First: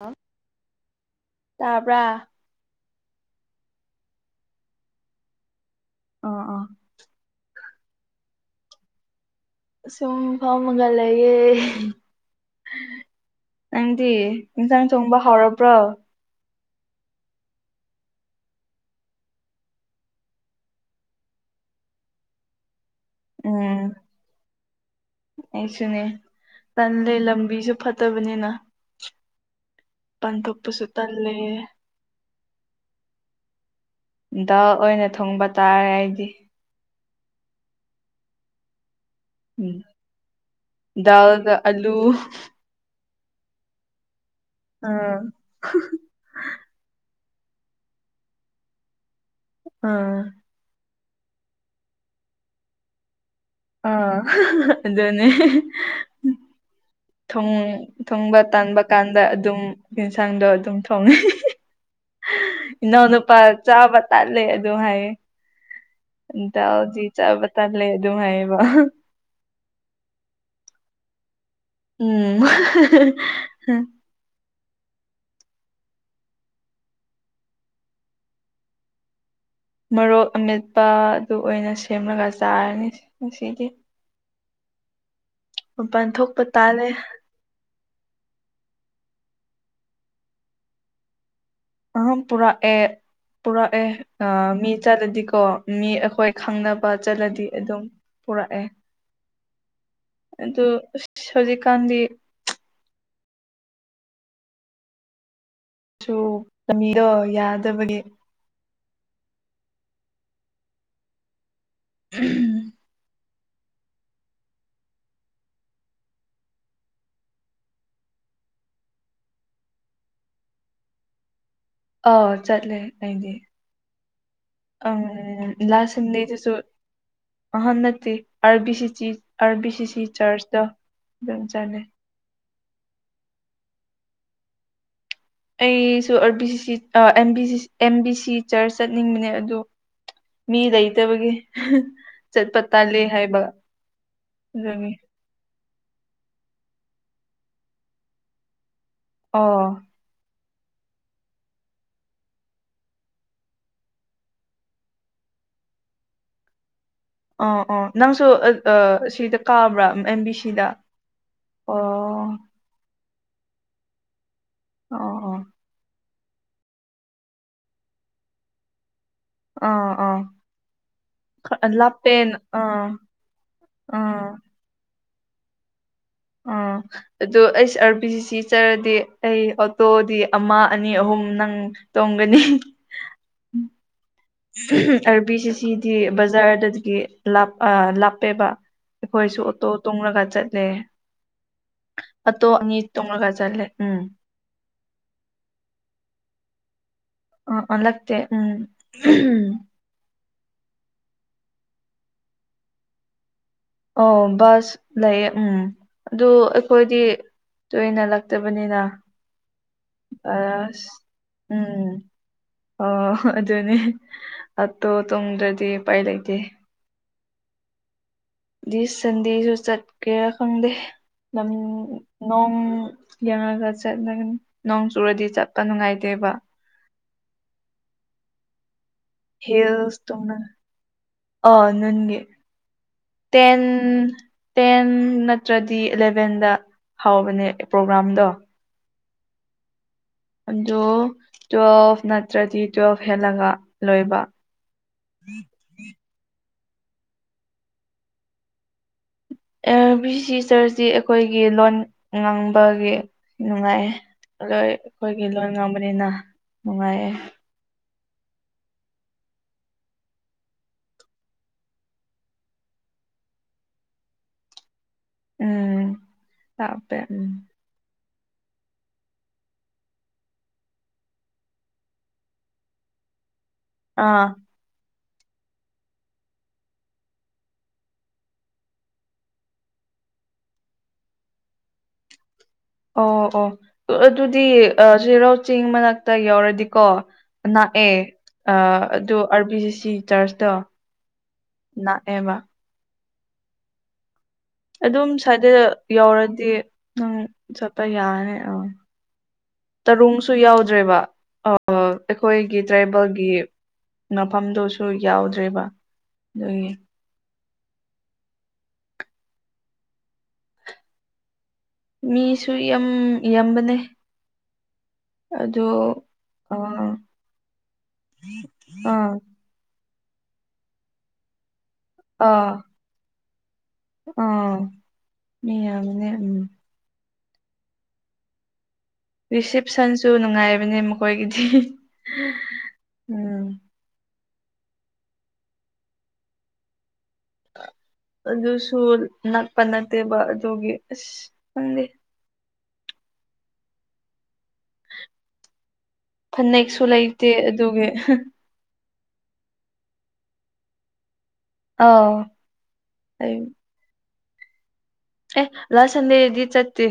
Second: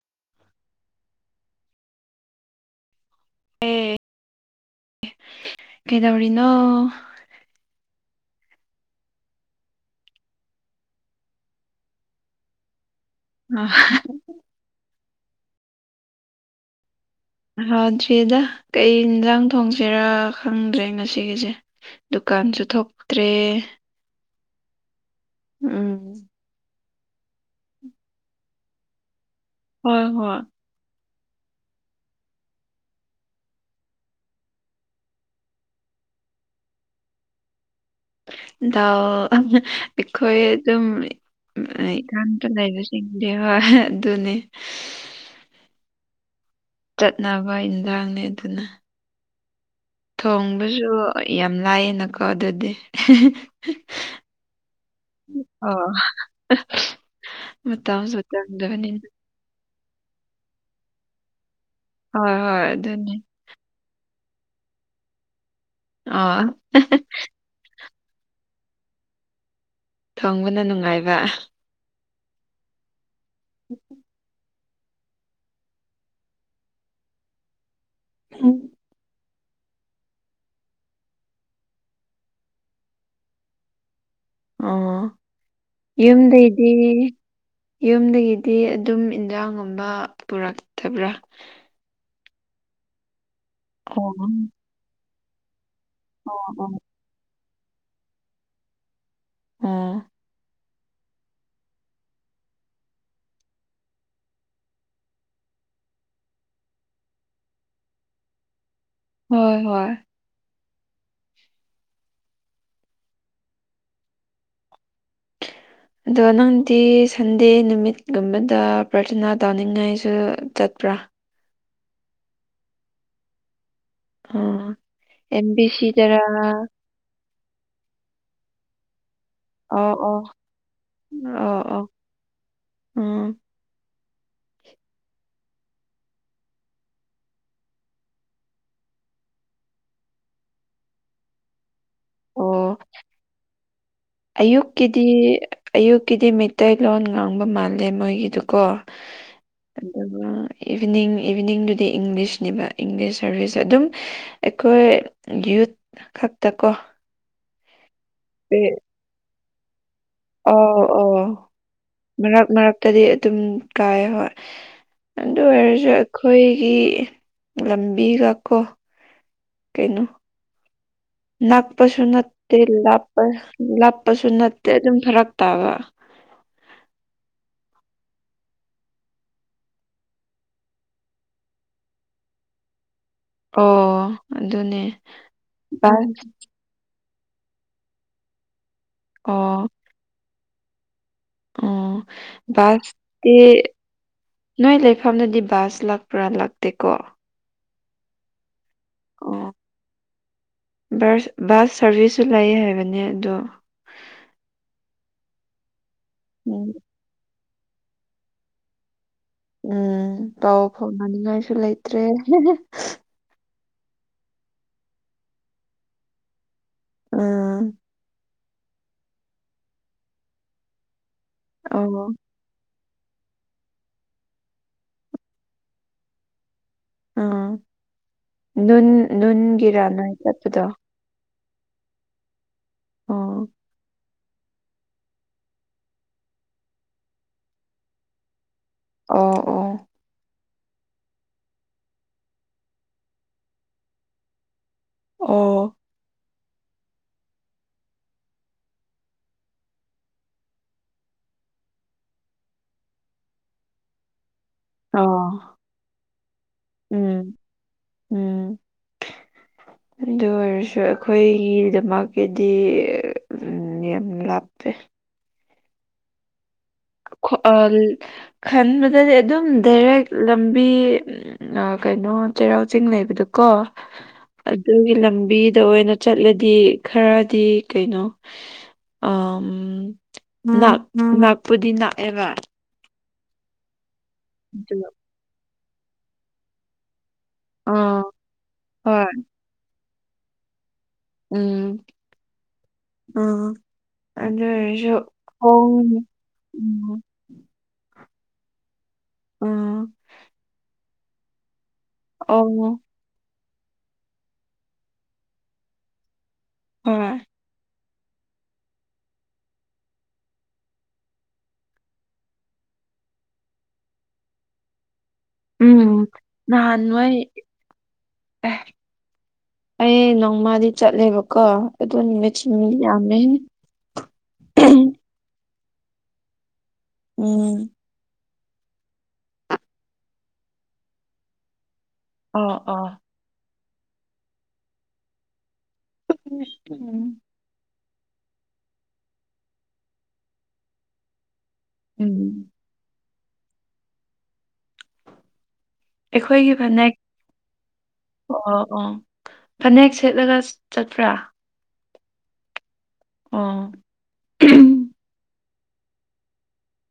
ꯍꯥ ꯇꯥꯕꯔ ꯇꯥꯏꯌꯦ ꯑꯥ ꯀꯩꯗꯧꯔꯤꯅꯣ ꯑꯥ ꯁꯨꯝ ꯐꯝꯃꯒ ꯂꯩꯌꯦ ꯅꯪꯗꯤ ꯏꯟꯁꯥꯡ ꯆꯣꯡꯕ ꯍꯥꯎꯔꯕ꯭ꯔꯣ ꯊꯣꯛꯗ꯭ꯔꯤꯗ ꯀꯩ ꯌꯦꯟꯖꯥꯡ ꯊꯣꯡꯁꯤꯔꯥ ꯈꯪꯗ꯭ꯔꯦ ꯉꯁꯤꯒꯤꯁꯦ ꯗꯨꯀꯥꯟꯁꯨ ꯊꯣꯛꯇ꯭ꯔꯦ ꯎꯝ ꯎꯝ ꯑꯩꯁꯨꯅꯦ ꯇꯥꯜꯂꯦ ꯂꯝꯕꯤꯁꯨ ꯐꯠꯇꯕꯅꯤꯅ ꯍꯣꯏ ꯃꯄꯥꯟ ꯍꯣꯏ ꯊꯣꯛꯄꯁꯨ ꯇꯜꯂꯦ ꯗꯥꯜ ꯑꯣꯏꯅ ꯊꯣꯡꯕ ꯇꯥꯔꯦ ꯑꯩꯗꯤ ꯗꯥꯜ ꯑꯈꯣꯏ ꯑꯗꯨꯝ ꯗꯥꯜꯒ ꯑꯂꯨ ꯏꯗꯤ ꯍꯣꯢ ꯑꯗꯨꯅꯤ ꯑꯥ ꯆꯠꯅꯕ ꯏꯟꯖꯥꯡꯅꯦ ꯑꯗꯨꯅ ꯑꯥ ꯊꯣꯡꯕꯁꯨ ꯌꯥꯝ ꯂꯥꯏꯌꯦꯅꯀꯣ ꯑꯗꯨꯗꯤ ꯑ ꯑꯗꯨꯅꯦ ꯑꯣ ꯃꯇꯝꯁꯨ ꯊꯣꯡꯕ ꯇꯥꯟꯕ ꯆꯪꯗꯕꯅꯤꯅ ꯀꯥꯟꯗ ꯑꯗꯨꯝ ꯌꯦꯟꯁꯥꯡꯗꯣ ꯑꯗꯨꯝ ꯊꯣꯡꯉꯦ ꯍꯣꯏ ꯍꯣꯏ ꯑꯗꯨꯅꯤ ꯏꯅꯥꯎꯅꯨꯄꯥ ꯆꯥꯕ ꯇꯥꯜꯂꯦ ꯑꯗꯨꯝ ꯍꯥꯏꯌꯦ ꯑ ꯗꯥꯜꯗꯤ ꯆꯥꯕ ꯇꯜꯂꯦ ꯑꯗꯨꯝ ꯍꯥꯏꯌꯦꯕ ꯊꯣꯡꯕꯅ ꯅꯨꯡꯉꯥꯏꯕ ꯎꯝ ꯍꯥ ꯍꯥ ꯎꯝ ꯃꯣꯔꯣꯛ ꯑꯃꯦꯠꯄ ꯑꯗꯨ ꯑꯣꯏꯅ ꯁꯦꯝꯂꯒ ꯆꯥꯔꯅꯤ ꯉꯁꯤꯗꯤ ꯑꯣ ꯃꯄꯥꯟ ꯊꯣꯛꯄ ꯌꯨꯝꯗꯩꯗꯤ ꯇꯥꯜꯂꯦ ꯌꯨꯝꯗꯩꯒꯤꯗꯤ ꯑꯗꯨꯝ ꯏꯟꯖꯥꯡꯒꯨꯝꯕ ꯄꯨꯔꯛꯇꯕ꯭ꯔꯥ ꯑꯥ ꯄꯨꯔꯛꯑꯦ ꯄꯨꯔꯛꯑꯦ ꯑꯣ ꯑ ꯃꯤ ꯆꯠꯂꯗꯤꯀꯣ ꯃꯤ ꯍꯣꯏ ꯑꯣ ꯑꯣ ꯈꯪꯅꯕ ꯆꯠꯂꯗꯤ ꯑꯗꯨꯝ ꯄꯨꯔꯛꯑꯦ ꯑꯣ ꯑꯗꯨ ꯁꯣꯖꯤꯛꯀꯥꯟꯗꯤ ꯁꯨ ꯂꯥꯝꯕꯤꯗꯣ ꯌꯥꯗꯕꯒꯤ ꯍꯣꯏ ꯍꯣꯏ ꯎꯝ [inaudible] [unintelligible] ꯑꯗꯣ ꯅꯪꯗꯤ ꯁꯟꯗꯦ ꯅꯨꯃꯤꯠꯀꯨꯝꯕꯗ ꯄ꯭ꯔꯊꯥꯅꯥ ꯇꯧꯅꯤꯡꯉꯥꯏꯁꯨ ꯆꯠꯄ꯭ꯔꯥ ꯑꯥꯎ ꯆꯠꯂꯦ ꯑꯩꯗꯤ ꯑꯥ ꯑꯪ ꯑꯦꯝ ꯕꯤ ꯂꯥꯁ ꯁꯤꯗꯔꯥ ꯁꯥꯟꯗꯦꯗꯁꯨ ꯑꯍꯥ ꯅꯠꯇꯦ R B C R B ꯑꯣ ꯁꯤꯁꯤ ꯑꯣ ꯆꯥꯔꯆꯇ ꯑꯗꯨꯝ ꯑꯣ ꯑꯣ ꯆꯥꯠꯅꯩ ꯎꯝ ꯑꯩꯁꯨ R B C M B C ꯆꯔꯆ ꯆꯠꯅꯤꯡꯕꯅꯦ ꯑꯗꯣ ꯃꯤ ꯂꯩꯇꯕꯒꯤ ꯆꯠꯄ ꯑꯣ ꯇꯜꯂꯦ ꯍꯥꯏꯕ ꯑꯗꯨꯒꯤ ꯒꯤ ꯑꯌꯨꯛꯀꯤꯗꯤ ꯃꯩꯇꯩꯂꯣꯟ ꯉꯥꯡꯕ ꯃꯥꯜꯂꯦ ꯃꯣꯏꯒꯤꯗꯨꯀꯣ ꯑꯣ ꯑꯗꯨꯒ ꯏꯚꯤꯅꯤꯡ ꯏꯚꯤꯅꯤꯡꯗꯨꯗꯤ ꯏꯪꯂꯤꯁꯅꯦꯕ ꯏꯪꯂꯤꯁ ꯁꯥꯔꯚꯤꯁ ꯑꯗꯨꯝ ꯑꯩꯈꯣꯏ ꯌꯨꯠ ꯈꯛꯇ ꯀꯣ ꯑꯣ ꯑꯣ ꯅꯪꯁꯨ ꯁꯤꯗ ꯀꯥꯕ꯭ꯔꯥ ꯑꯦꯝ ꯕꯤ ꯑ ꯁꯤꯗ ꯑꯣ ꯑꯣ ꯃꯔꯛ ꯃꯔꯛꯇꯗꯤ ꯑꯗꯨꯝ ꯀꯥꯏ ꯍꯣꯏ ꯑꯣ ꯑꯣ ꯑꯗꯨ ꯑꯣꯏꯔꯁꯨ ꯑꯩꯈꯣꯏꯒꯤ ꯂꯝꯕꯤꯒꯀꯣ ꯑꯥ ꯑꯥ ꯈꯔ ꯅꯛꯄꯁꯨ ꯂꯥꯞꯄꯦꯟ ꯅꯠꯇꯦ ꯑꯥ ꯂꯥꯞꯄꯁꯨ ꯑꯥ ꯅꯠꯇꯦ ꯑꯗꯨꯝ ꯐꯔꯛ ꯇꯥꯕ ꯑꯥ ꯑꯗꯣ ꯑꯩꯁ ꯑꯥꯔꯕꯤꯖꯤ ꯁꯤ ꯆꯠꯔꯗꯤ ꯑꯩ ꯑꯣꯇꯣꯗꯤ ꯑꯃ ꯑꯅꯤ ꯑꯍꯨꯝ ꯅꯪ ꯇꯣꯡꯒꯅꯤ ꯑꯣ ꯑꯗꯨꯅꯦ ꯑꯥꯔꯕꯤꯁꯤ ꯁꯤꯗꯤ ꯕꯁ ꯕꯖꯥꯔꯗꯒꯤ ꯂꯥꯞ ꯂꯥꯞꯄꯦꯕ ꯑꯩꯈꯣꯏꯁꯨ ꯑꯣꯇꯣ ꯑꯣ ꯇꯨꯡꯂꯒ ꯆꯠꯂꯦ ꯑꯣ ꯑꯇꯣ ꯑꯅꯤ ꯇꯣꯡꯉꯒꯥ ꯕꯁꯇꯤ ꯆꯇꯂꯦ ꯅꯣꯏ ꯂꯩꯐꯝꯗꯗꯤ ꯕꯥꯁ ꯂꯥꯛꯄ꯭ꯔꯥ ꯂꯥꯛꯇꯦꯀꯣ ꯑ ꯑꯣꯂꯛꯇꯦ ꯎꯝ ꯎꯝ ꯑꯣ ꯕꯁ ꯕꯁ ꯁꯔꯚꯤꯁꯁꯨ ꯂꯩꯌꯦ ꯍꯥꯏꯕꯅꯦ ꯑꯗꯣ ꯑ ꯕꯁ ꯂꯩꯌꯦ ꯎꯝ ꯑꯗꯨ ꯎꯝ ꯑꯩꯈꯣꯏꯗꯤ ꯇꯣꯏꯅ ꯂꯛꯇꯕꯅꯤꯅ ꯎꯝ ꯄꯥꯎ ꯐꯥꯎ ꯅꯤꯡꯉꯥꯏꯁꯨ ꯂꯩꯇ꯭ꯔꯦ ꯑꯗꯨꯅꯤ ꯑꯇꯣ ꯇꯣꯡꯗ꯭ꯔꯗꯤ ꯎꯄꯥꯏ ꯂꯩꯇꯦ ꯎꯝ ꯗꯤꯁ ꯁꯟꯗꯦꯁꯨ ꯆꯠꯀꯦꯔꯥ ꯈꯪꯗꯦ ꯑꯣ ꯅꯣꯡ ꯌꯦꯡꯉꯒ ꯆꯠꯂꯒ ꯅꯣꯡ ꯆꯨꯔꯗꯤ ꯆꯠꯄ ꯅꯨꯡꯉꯥꯏꯇꯦꯕ ꯎꯥ ꯅꯨꯟ ꯍꯤꯜꯁ ꯅꯨꯡꯟꯒꯤꯔꯥꯅꯥꯏ ꯇꯣꯡꯅ ꯆꯠꯄꯗꯣ ꯑꯥ ꯅꯨꯟ ꯒꯤ ꯑꯣ ꯇꯦꯟ ꯇꯦꯟ ꯅꯠꯇ꯭ꯔꯗꯤ ꯑꯦꯂꯚꯦꯟꯗ ꯍꯥꯎꯕꯅꯦ ꯄ꯭ꯔꯣꯒ꯭ꯔꯥꯝꯗꯣ ꯑꯣ ꯑꯣ ꯑꯗꯨ ꯇꯨꯋꯦꯜꯐ ꯅꯠꯇ꯭ꯔꯗꯤ ꯇꯨꯋꯦꯜꯐ ꯍꯦꯜꯂꯒ ꯂꯣꯏꯕ ꯑꯣ ꯑ ꯑꯥꯔ ꯕꯤ ꯁꯤ ꯆꯔꯆꯁꯤ ꯑꯩꯈꯣꯏꯒꯤ ꯂꯣꯟ ꯉꯥꯡꯕꯒꯤ ꯅꯨꯡꯉꯥꯏꯌꯦ ꯑꯗꯣꯏ ꯑꯩꯈꯣꯏꯒꯤ ꯂꯣꯟ ꯑꯣ ꯉꯥꯡꯕꯅꯤꯅ ꯅꯨꯡꯉꯥꯏꯌꯦꯦ ꯎꯝ ꯎꯝ ꯑꯗꯨ ꯑꯣꯏꯔꯁꯨ ꯑꯩꯈꯣꯏꯒꯤꯗꯃꯛꯇꯥꯗꯤ ꯎꯝ ꯌꯥꯝ ꯂꯞꯄꯦ ꯎꯝ ꯂꯥꯞꯄꯦ ꯎꯝ ꯈꯟꯕꯗꯗꯤ ꯑꯗꯨꯝ ꯗꯥꯏꯔꯦꯛ ꯂꯝꯕꯤ ꯀꯩꯅꯣ ꯆꯩꯔꯥꯎ ꯆꯤꯡ ꯂꯩꯕꯗꯨꯀꯣ ꯑꯥ ꯑꯗꯨꯒꯤ ꯂꯝꯕꯤꯗ ꯑꯣꯏꯅ ꯆꯠꯂꯗꯤ ꯈꯔꯗꯤ ꯀꯩꯅꯣ ꯑ ꯥꯅꯥꯛꯄꯨꯗꯤ ꯅꯛꯑꯕꯥ ꯑꯣ ꯑꯣ ꯑꯗꯨꯗꯤ ꯑꯗꯨ ꯆꯩꯔꯥꯎ ꯆꯤꯡ ꯃꯅꯥꯛꯇ ꯌꯥꯎꯔꯗꯤꯀꯣ ꯂꯥꯛꯑꯦ ꯑꯥ ꯍꯣꯏ ꯑꯗꯨ ꯑꯥꯔꯕꯤ ꯖꯤ ꯁꯤ ꯆꯔꯆꯇꯣ ꯎꯝ ꯅꯛꯑꯦꯕ ꯑ ꯑꯗꯨꯑꫭꯏ ꯑꯗꯨꯝ ꯁꯗꯦꯗ ꯌꯧꯔꯗꯤ ꯎꯝ ꯅꯪ ꯆꯠꯄ ꯌꯥꯅꯤ ꯑ [unintelligible] ꯇꯔꯨꯡꯁꯨ ꯌꯥꯎꯗ꯭ꯔꯦꯕ ꯑꯩꯈꯣꯏꯒꯤ ꯑꯣ ꯇ꯭ꯔꯥꯏꯕꯦꯜꯒꯤ ꯃꯐꯝꯗꯨꯁꯨ ꯌꯥꯎꯗ꯭ꯔꯦꯕ ꯑꯗꯨꯒꯤ ꯍꯣꯏ ꯃꯤꯁꯨ ꯌꯥꯝ ꯌꯥꯝꯕꯅꯦ ꯑꯗꯨ ꯎꯝ ꯑꯥ ꯅꯍꯥꯟꯋꯥꯏ ꯑꯦ ꯑꯥ ꯑꯩ ꯅꯣꯡꯃꯗꯤ ꯆꯠꯂꯦꯕꯀꯣ ꯑꯗꯨ ꯅꯨꯃꯤꯠꯁꯤ ꯑꯥ ꯃꯤ ꯌꯥꯝꯃꯦꯍꯦ ꯑꯥ ꯃꯤ ꯌꯥꯝ ꯕꯥꯅꯦ ꯎꯝ ꯔꯤꯁꯞꯁꯟꯁꯨ ꯅꯨꯡꯉꯥꯏꯕꯅꯦ ꯃꯈꯣꯏꯒꯤꯗꯤ ꯑꯣ ꯑꯣ ꯎꯝ ꯎ ꯑꯗꯨꯁꯨ ꯅꯛꯄ ꯅꯠꯇꯦꯕ ꯑꯗꯨꯒꯤ ꯑꯁ ꯈꯪꯗꯦ ꯎꯝ ꯑꯩꯈꯣꯏꯒꯤ ꯐꯅꯦꯛꯁꯨ ꯐꯅꯦꯛ ꯂꯩꯇꯦ ꯑꯗꯨꯒꯤ ꯑꯣ ꯑꯣ ꯐꯅꯦꯛ ꯁꯦꯠꯂꯒ ꯆꯠꯄ꯭ꯔ ꯑꯥꯎ ꯑꯩ ꯑꫭ ꯑꯦ ꯂꯥꯁ ꯁꯟꯗꯦꯗꯤ ꯆꯠꯇꯦ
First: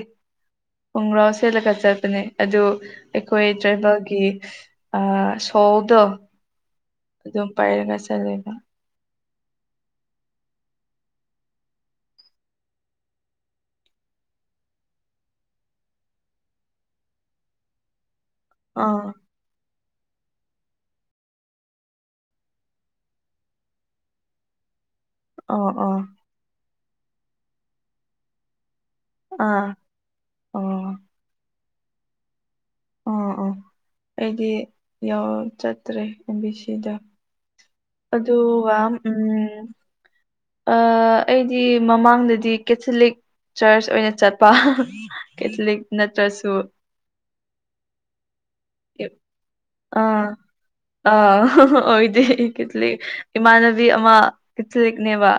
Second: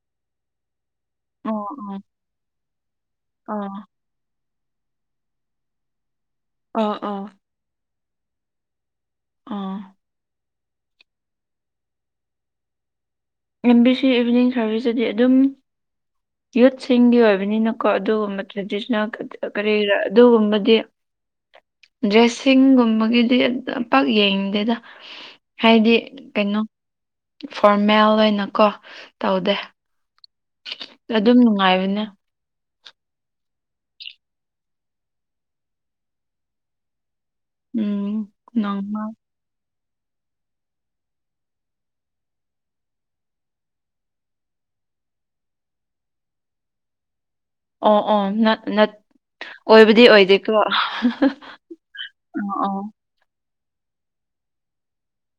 ꯈꫭꯡꯒ꯭ꯔꯥꯎ ꯑꯣ ꯁꯦꯠꯂꯒ ꯑꯣ ꯆꯠꯄꯅꯦ ꯑꯗꯨ ꯑꯩꯈꯣꯏ ꯑꯣ ꯇ꯭ꯔꯥꯏꯕꯦꯜꯒꯤ ꯑ ꯁꯣꯜꯗꯣ ꯑꯥ ꯑꫭ ꯑꯗꯨꯝ ꯄꯥꯏꯔꯒ ꯆꯂꯦꯕ ꯑꯥ ꯂꯝꯕꯤ ꯁꯤ ꯏꯚꯤꯅꯤꯡ ꯁꯥꫪꯚꯤꯁꯇꯗꯤ ꯑꯗꯨꯝ ꯌꯨꯠꯁꯤꯡꯒꯤ ꯑꯣꯏꯕꯅꯤꯅꯀꯣ ꯑꯗꯨꯒꯨꯝꯕ ꯑꯥ [unintelligible] ꯀꯔꯤꯔ ꯑꯗꯨꯒꯨꯝꯕꯗꯤ ꯗ꯭ꯔꯦꯁꯁꯤꯡꯒꯨꯝꯕꯒꯤꯗꯤ ꯄꯥꯛ ꯌꯦꯡꯗꯦꯗ ꯑꯣ ꯍꯥꯏꯗꯤ ꯑꯣ ꯀꯩꯅꯣ ꯐꯣꫪꯃꯦꯜ ꯑꯣꯏꯅꯀꯣ ꯇꯧꯗꯦ ꯑꯥ ꯑꯣ ꯑꯗꯨꯝ ꯅꯨꯡꯉꯥꯏꯕꯅꯦ ꯑꯥ ꯑꯥ ꯑꯩꯗꯤ ꯌꯥꯎ ꯆꯠꯇ꯭ꯔꯦ ꯑꯦꯝ ꯕꯤ ꯁꯤꯗ ꯎꯝ ꯑꯗꯨ ꯋꯥꯝ ꯅꯣꯡꯃ ꯎꯝ ꯑ ꯑꯩꯗꯤ ꯃꯃꯥꯡꯗꯗꯤ ꯀꯦꯊꯂꯤꯛ ꯆꯔꯆ ꯑꯣꯏꯅ ꯆꯠꯄ ꯀꯦꯊꯂꯤꯛ ꯅꯠꯇ꯭ꯔꯁꯨ ꯑꯣ ꯑꯣ ꯅꯠ ꯅꯠ ꯑꯣꯏꯕꯗꯤ ꯑꯣꯏꯗꯦꯀꯣ ꯑꯣ [unintelligible] ꯑꯣꯏꯗꫭꯏ ꯑꯣ ꯀꯦꯊꯂꯤꯛ ꯏꯃꯥꯟꯅꯕꯤ ꯑꯃ ꯀꯦꯊꯂꯤꯛꯅꯦꯕ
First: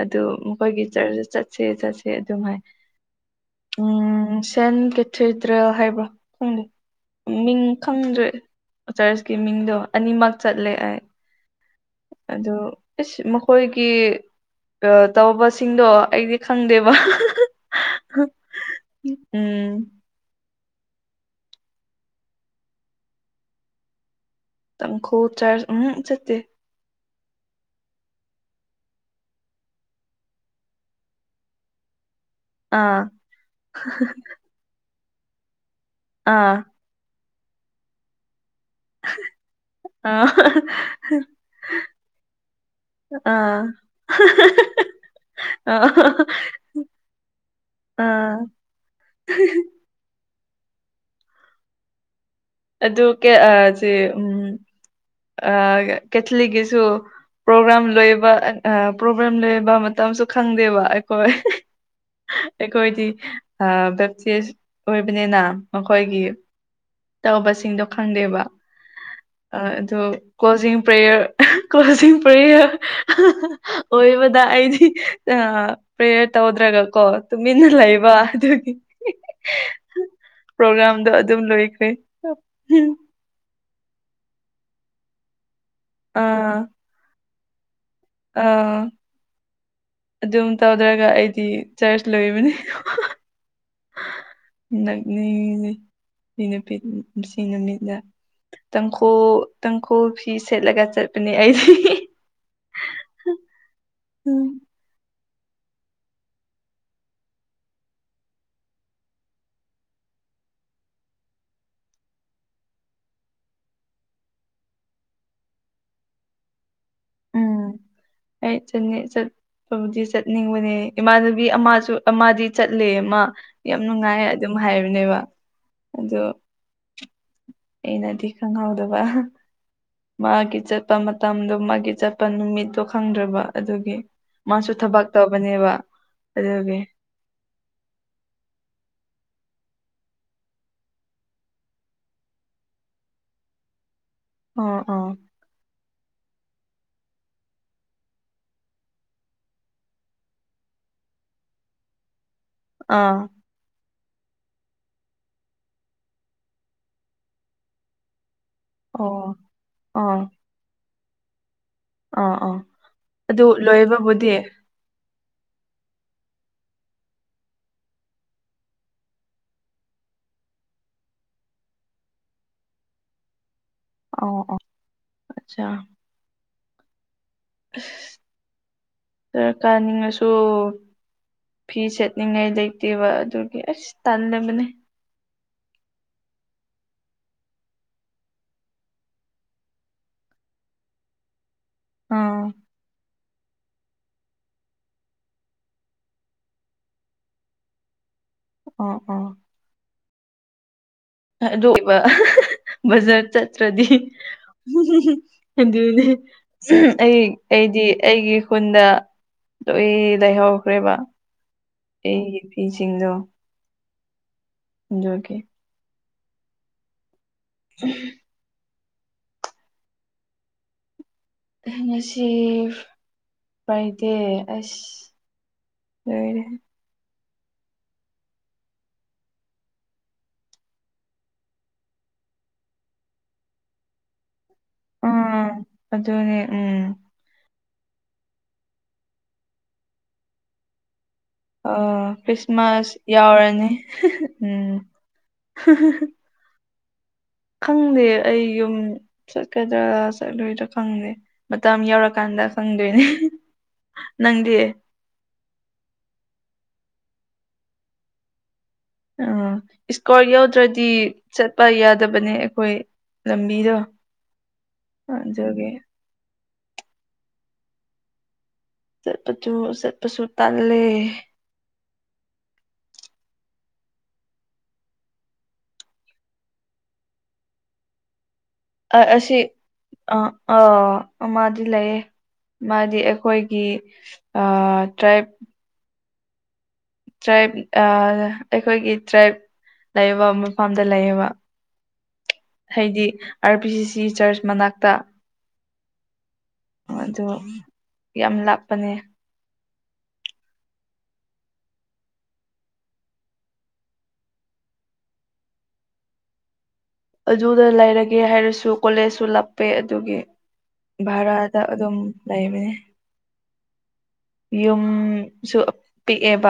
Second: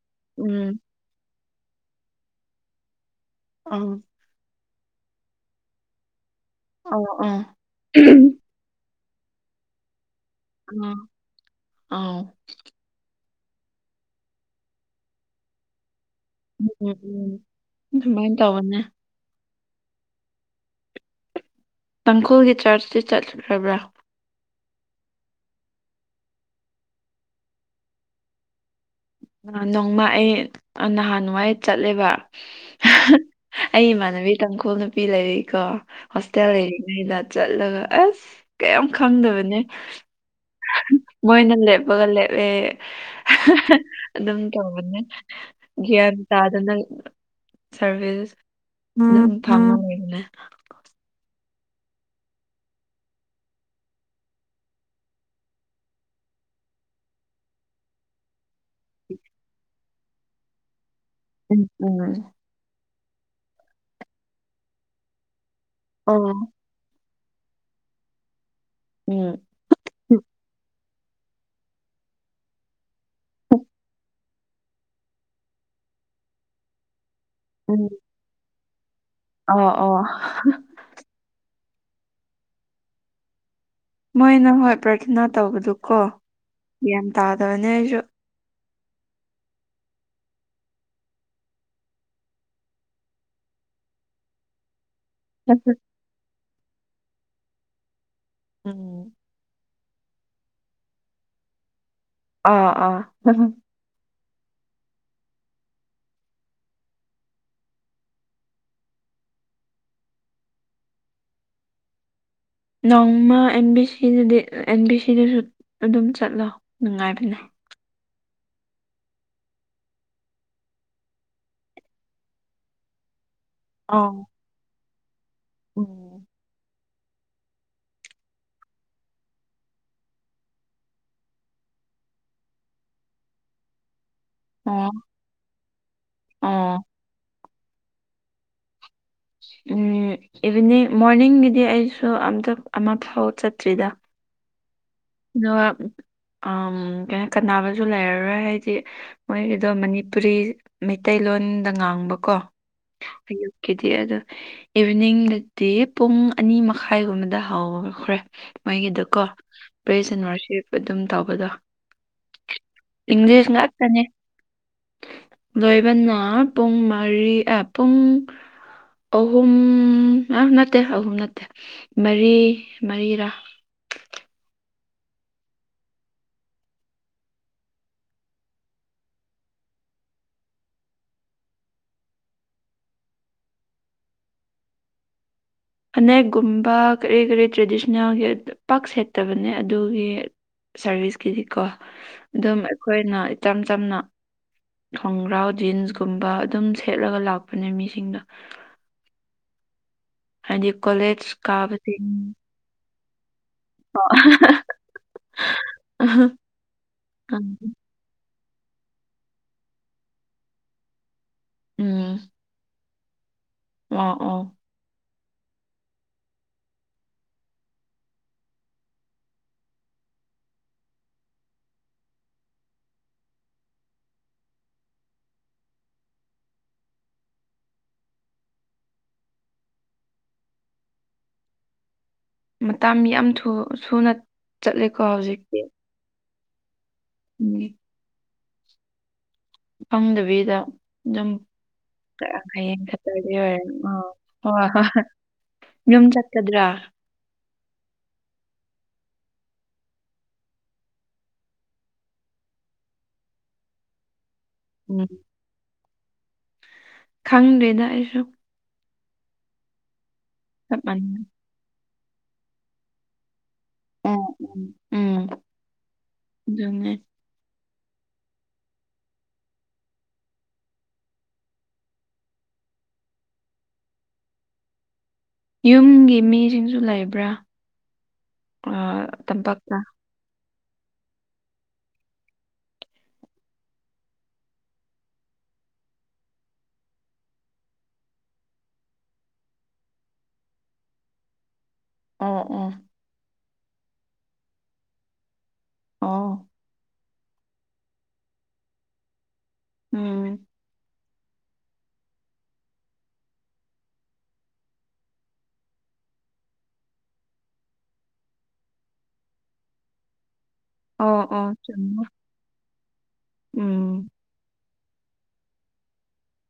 ꯑꯗꯨ ꯎꯝ ꯃꯈꯣꯏꯒꯤ ꯆꯔꯆ ꯆꯠ ꯁꯦ ꯆꯠꯁꯦ ꯑꯗꯨꯝ ꯍꯥꯏ ꯑ ꯎꯝ ꯁꯦꯟ ꯀꯦꯊꯤꯗ꯭ꯔ ꯍꯥꯏꯕ꯭ꯔ ꯈꯪꯗꯦ ꯑꯣ ꯑꯣ ꯃꯤꯡ ꯈꯪꯗ꯭ꯔꯦ ꯆꯔꯆꯀꯤ ꯃꯤꯡꯗꯣ ꯑꯅꯤꯃꯛ ꯆꯠꯂꯦ ꯑꯣ ꯑꯩ ꯑꯥꯎ ꯑꯗꯨ ꯑꯁ ꯃꯈꯣꯏꯒꯤ ꯑ ꯇꯧꯕꯁꯤꯡꯗꯣ ꯑꯩꯗꯤ ꯎꯝ ꯈꯪꯗꯦꯕ ꯎꯝ ꯁꯃꯥꯏꯅ ꯇꯧꯕꯅꯦ ꯎꯝ ꯇꯥꯡꯈꯨꯜꯒꯤ ꯆꯔꯆꯇꯤ ꯆꯠꯂꯈꯕ꯭ꯔ ꯇꯥꯡꯈꯨꯜ ꯆꯔꯆ ꯎꯝꯍꯝ ꯆꯠꯇꯦ ꯅꯣꯡꯃ ꯑꯩ ꯅꯍꯥꯟꯋꯥꯏ ꯆꯠꯂꯦꯕ ꯑꯥ ꯑꯩ ꯏꯃꯥꯟꯅꯕꯤ ꯇꯥꯡꯈꯨꯜꯅꯨ ꯄꯤ ꯂꯩꯔꯩꯀꯣ ꯍꯣꯁꯇꯦꯜ ꯑꯥ ꯂꯩꯔꯤꯉꯩꯗ ꯆꯠꯂꯒ ꯑꯁ ꯀꯩꯝ ꯈꯪꯗꯕꯅꯦ ꯑꯥ ꯃꯣꯏꯅ ꯂꯦꯞꯄꯒ ꯂꯦꯞꯑꯦ ꯑꯥ ꯑꯗꯨꯝ ꯇꯧꯗꯦ ꯑꯥ ꯒꯤꯌꯟ ꯇꯥꯗ ꯅꯪ ꯁꯔꯚꯤꯁ ꯑꯥ ꯑꯗꯨꯝ ꯐꯪꯉ ꯂꯩꯕꯅꯦ ꯑꯗꯨ ꯀꯦꯠ ꯑꯥ ꯁꯦ ꯎꯝ ꯑ ꯀꯦꯊꯂꯤꯒꯤꯁꯨ ꯄ꯭ꯔꯣꯒ꯭ꯔꯥꯝ ꯂꯣꯏꯕ ꯄ꯭ꯔꯣꯒ꯭ꯔꯥꯝ ꯂꯣꯏꯕ ꯃꯇꯝꯁꯨ ꯈꯪꯗꯦꯕ ꯑꯩꯈꯣꯏ ꯎꯝ ꯎꯝ ꯑꯩꯈꯣꯏꯗꯤ ꯕꯦꯞꯇꯤꯁ ꯑꯣꯏꯕꯅꯤꯅ ꯃꯈꯣꯏꯒꯤ ꯑꯣ ꯇꯧꯕꯁꯤꯡꯗꯣ ꯈꯪꯗꯦꯕ ꯎꯝ ꯑꯗꯨ ꯀꯣꯖꯤꯡ ꯄ꯭ꯔꯦꯌꫪ ꯀ꯭ꯂꫭꯁꯤꯡ ꯄ꯭ꯔꯦꯌꫪ ꯑꯣꯏꯕꯗ ꯑꯩꯗꯤ ꯑ ꯄ꯭ꯔꯦꯌꫪ ꯇꯧꯗ꯭ꯔꯒ ꯀꯣ ꯇꯨꯃꯤꯟꯅ ꯎꯝ ꯂꯩꯕ ꯑꯗꯨꯒꯤ ꯑꯣ ꯑꯣ ꯄ꯭ꯔꯣꯒ꯭ꯔꯥꯝꯗꯣ ꯑꯗꯨꯝ ꯂꯣꯏꯈ꯭ꯔꯦ ꯃꯣꯏꯅ ꯍꯣꯏ ꯄ꯭ꯔꯊꯅꯥ ꯇꯧꯕꯗꯨꯀꯣ ꯑꯥ ꯒ꯭ꯌꯥꯟ ꯇꯥꯗꯕꯅꯦ ꯑꯩꯁꯨ ꯑꯥ ꯑꯗꯨꯝ ꯇꯧꯗ꯭ꯔꯒ ꯑꯩꯗꯤ ꯆꯔꯆ ꯂꯣꯏꯕꯅꯤ ꯅꯛꯅꯤ ꯅꯨꯄꯤ ꯁꯤ ꯅꯨꯃꯤꯠꯅ ꯎꯝ ꯇꯥꯡꯈꯣꯜ ꯇꯥꯡꯈꯨꯜ ꯐꯤ ꯁꯦꯠꯂꯒ ꯆꯠꯄꯅꯦ ꯑꯩꯗꯤ ꯑꯥ ꯑꯥ ꯎꯝ ꯅꯣꯡꯃ ꯑꯦꯟ ꯕꯤ ꯁꯤꯗꯗꯤ ꯑꯦꯟ ꯕꯤ ꯁꯤꯗꯁꯨ ꯑꯗꯨꯝ ꯆꯠꯂꯣ ꯅꯨꯡꯉꯥꯏꯕꯅꯦ ꯎꯝ ꯑꯩ ꯆꯪ ꯆꯠ ꯕꯨꯗꯤ ꯆꯠꯅꯤꯡꯕꯅꯦ ꯏꯃꯥꯟꯅꯕꯤ ꯑꯃꯁꯨ ꯑꯃꯗꯤ ꯆꯠꯂꯦ ꯑꯃ ꯌꯥꯝ ꯑꯥ ꯅꯨꯡꯉꯥꯏ ꯑꯗꯨꯝ ꯍꯥꯏꯕꯅꯦꯕ ꯎꯝ ꯑꯣ ꯑꯩꯅꯗꯤ ꯈꯪꯍꯥꯎꯗꯕ ꯃꯥꯒꯤ ꯆꯠꯄ ꯃꯇꯝꯗꯣ ꯃꯥꯒꯤ ꯆꯠꯄ ꯅꯨꯃꯤꯠꯇꯣ ꯈꯪꯗ꯭ꯔꯕ ꯑꯗꯨꯒꯤ ꯃꯥꯁꯨ ꯑꯣ ꯊꯕꯛ ꯇꯧꯕꯅꯦꯕ ꯑꯗꯨꯒꯤ ꯑꯣ ꯏꯚꯤꯅꯤꯡ ꯃꯣꯔꯅꯤꯡꯒꯤꯗꯤ ꯑꯩꯁꯨ ꯑꯝꯇ ꯑꯃꯐꯥꯎ ꯆꯠꯇ꯭ꯔꯤꯗ ꯑ ꯑ ꯑꯗꯨꯒ ꯀ ꯀꯥꯟꯕꯁꯨ ꯂꯩꯔꯔꯣꯏ ꯍꯥꯏꯗꯤ ꯃꯣꯏꯒꯤꯗꯣ ꯃꯅꯤꯄꯨꯔꯤ ꯃꯩꯇꯩꯂꯣꯟꯗ ꯉꯥꯡꯕꯀꯣ ꯑꯥ ꯍꯡ ꯀꯗꯤ ꯑ ꯑꯗꯨ ꯏꯚꯤꯅꯤꯡꯗꯗꯤ ꯄꯨꯡ ꯑꯅꯤ ꯃꯈꯥꯏꯒꯨꯝꯕꯗ ꯍꯧꯈ꯭ꯔꯦ ꯃꯣꯏꯒꯤꯗꯀꯣ ꯑꯣ ꯑꯥ ꯄꯕ꯭ꯔꯦꯁꯟꯔꯁꯤꯞ ꯑꯗꯨꯝ ꯇꯧꯕꯗꯣ ꯑꯥ ꯑꯥ ꯑꯗꯨ ꯏꯪꯂꯤꯁ ꯉꯥꯛꯇꯅꯦ ꯂꯣꯏꯕꯕꯨꯗꯤ ꯂꯣꯏꯕꯅ ꯄꯨꯡ ꯃꯔꯤ ꯄꯨꯡ ꯑꯍꯨꯝ ꯑ ꯅꯠꯇꯦ ꯑꯍꯨꯝ ꯅꯠꯇꯦ ꯃꯔꯤ ꯃꯔꯤꯔꯥ ꯑꯣ ꯑꯣ ꯑꯆꯥ ꯗꯔ ꯀꯥꯅꯤꯡꯉꯁꯨ ꯐꯤ ꯁꯦꯠꯅꯤꯡꯉꯥꯏ ꯂꯩꯇꯦꯕ ꯑꯗꯨꯒꯤ ꯑꯁ ꯇꯜꯗꯕꯅꯦ ꯑꯅꯦꯛꯒꯨꯝꯕ ꯀꯔꯤ ꯀꯔꯤ ꯇ꯭ꯔꯦꯗꯤꯁꯅꯦꯜꯒꯤ ꯄꯥꯛ ꯁꯦꯠꯇꯕꯅꯦ ꯑꯗꯨꯒꯤ ꯁꯥꯔꯚꯤꯁꯀꯤꯗꯤꯀꯣ ꯑꯥ ꯑꯗꯨꯝ ꯑꯩꯈꯣꯏꯅ ꯏꯆꯝ ꯆꯝꯅ ꯈꯣꯡꯒ꯭ꯔꯥꯎ ꯖꯤꯟꯁꯀꯨꯝꯕ ꯑꯗꯨꯝ ꯁꯦꯠꯂꯒ ꯂꯥꯛꯄꯅꯦ ꯃꯤꯁꯤꯡꯗꫭ ꯑꯣ ꯑꯣ ꯑꯗꯤ ꯀꯣꯂꯦꯠ ꯑꯗꯨ ꯑꯣꯏꯕ ꯕꯖꯥꯔ ꯆꯠꯇ꯭ꯔꯗꯤ ꯑꯗꯨꯅꯤ ꯑꯩ ꯑꯩꯗꯤ ꯑꯩꯒꯤ ꯈꯨꯟꯗ ꯑꯗꯣ ꯑꯩ ꯂꯩꯍꯧꯈ꯭ꯔꯦꯕ ꯑꯩꯒꯤ ꯐꯤꯁꯤꯡꯗꯣ ꯑꫭ ꯑꯣ ꯑꯗꯨꯒꯤ ꯎꯝ ꯉꯁꯤ ꯐ꯭ꯔꯥꯏꯗꯦ ꯑꯁ ꯂꯩꯌꯦ ꯃꯇꯝ ꯌꯥꯝ ꯊꯨꯅ ꯆꯠꯂꯦꯀꯣ ꯎꯝ ꯍꯧꯖꯤꯛꯇꯤ ꯑꯗꯨꯅꯦ ꯎꯝ ꯎꯝ ꯐꯪꯗꯕꯤꯗ ꯑꯗꯨꯝ ꯑ ꯍꯌꯦꯡ ꯈ꯭ꯔꯤꯁꯃꯥꯁ ꯈꯛꯇꯗꯤ ꯑꯣꯏꯔꯦ ꯌꯥꯎꯔꯅꯤ ꯑ ꯍꯣꯏ ꯎꯝ ꯍꯣꯏ ꯌꯨꯝꯆꯠ ꯆꯗ꯭ꯔꯥ ꯈꯪꯗꯦ ꯑꯩ ꯌꯨꯝ ꯆꯠꯀꯗ꯭ꯔꯥ ꯆꯠꯂꯣꯏꯗ꯭ꯔꯥ ꯈꯪꯗꯦ ꯃꯇꯝ ꯌꯧꯔꯀꯥꯟꯗ ꯈꯪꯗꯣꯏꯅꯦ ꯅꯪꯗꯤ ꯎꯝ ꯈꯪꯗ꯭ꯔꯦꯗ ꯑꯩꯁꯨ ꯑꯥ ꯏꯁꯀꯣꯔꯠ ꯆꯞ ꯌꯥꯎꯗ꯭ꯔꯗꯤ ꯃꯥꯟꯅꯩ ꯆꯠꯄ ꯌꯥꯗꯕꯅꯦ ꯑꯩꯈꯣꯏ ꯂꯝꯕꯤꯗꯣ ꯎꯝ ꯎꯝ ꯎꯝ ꯐꯥꯖꯒꯦ ꯑꯗꯨꯅꯦ ꯁꯠꯄꯁꯨ ꯁꯠꯄꯁꯨ ꯇꯜꯂꯦ ꯌꯨꯝꯒꯤ ꯃꯤꯁꯤꯡꯁꯨ ꯂꯩꯕ꯭ꯔꯥ ꯑꯥ ꯑꯁꯤ ꯇꯝꯄꯥꯛꯇ ꯑ ꯑ ꯑ ꯃꯥꯃꯥ ꯗꯤ ꯂꯩꯌꯦ ꯃꯥꯗꯤ ꯑꯩꯈꯣꯏꯒꯤ ꯇ꯭ꯔꯥꯏꯞ ꯇ꯭ꯔꯥꯏꯕ ꯑꯩꯈꯣꯏꯒꯤ ꯇ꯭ꯔꯥꯏꯕ ꯂꯩꯕ ꯃꯐꯝꯗ ꯂꯩꯌꯦꯕ ꯑꯣ ꯑꯣ ꯍꯥꯏꯗꯤ ꯑꯥꯔ ꯄꯤ ꯁꯤ ꯁꯤ ꯆꯔꯆ ꯃꯅꯥꯛꯇ ꯑꯣ ꯑꯗꯨ ꯌꯥꯝ ꯂꯥꯞꯄꯅꯦ ꯎꯝ ꯑꯗꯨꯗ ꯂꯩꯔꯒꯦ ꯍꯥꯏꯔꯁꯨ ꯀꯣꯂꯦꯖꯁꯨ ꯂꯞꯄꯦ ꯑꯗꯨꯒꯤ ꯑꯣ ꯑꯣ ꯚꯥꯔꯥꯗ ꯑꯗꯨꯝ ꯆꯨꯝꯃꯦ ꯂꯩꯕꯅꯦ ꯎꯝ ꯌꯨꯝꯁꯨ ꯄꯤꯛꯑꯦꯕ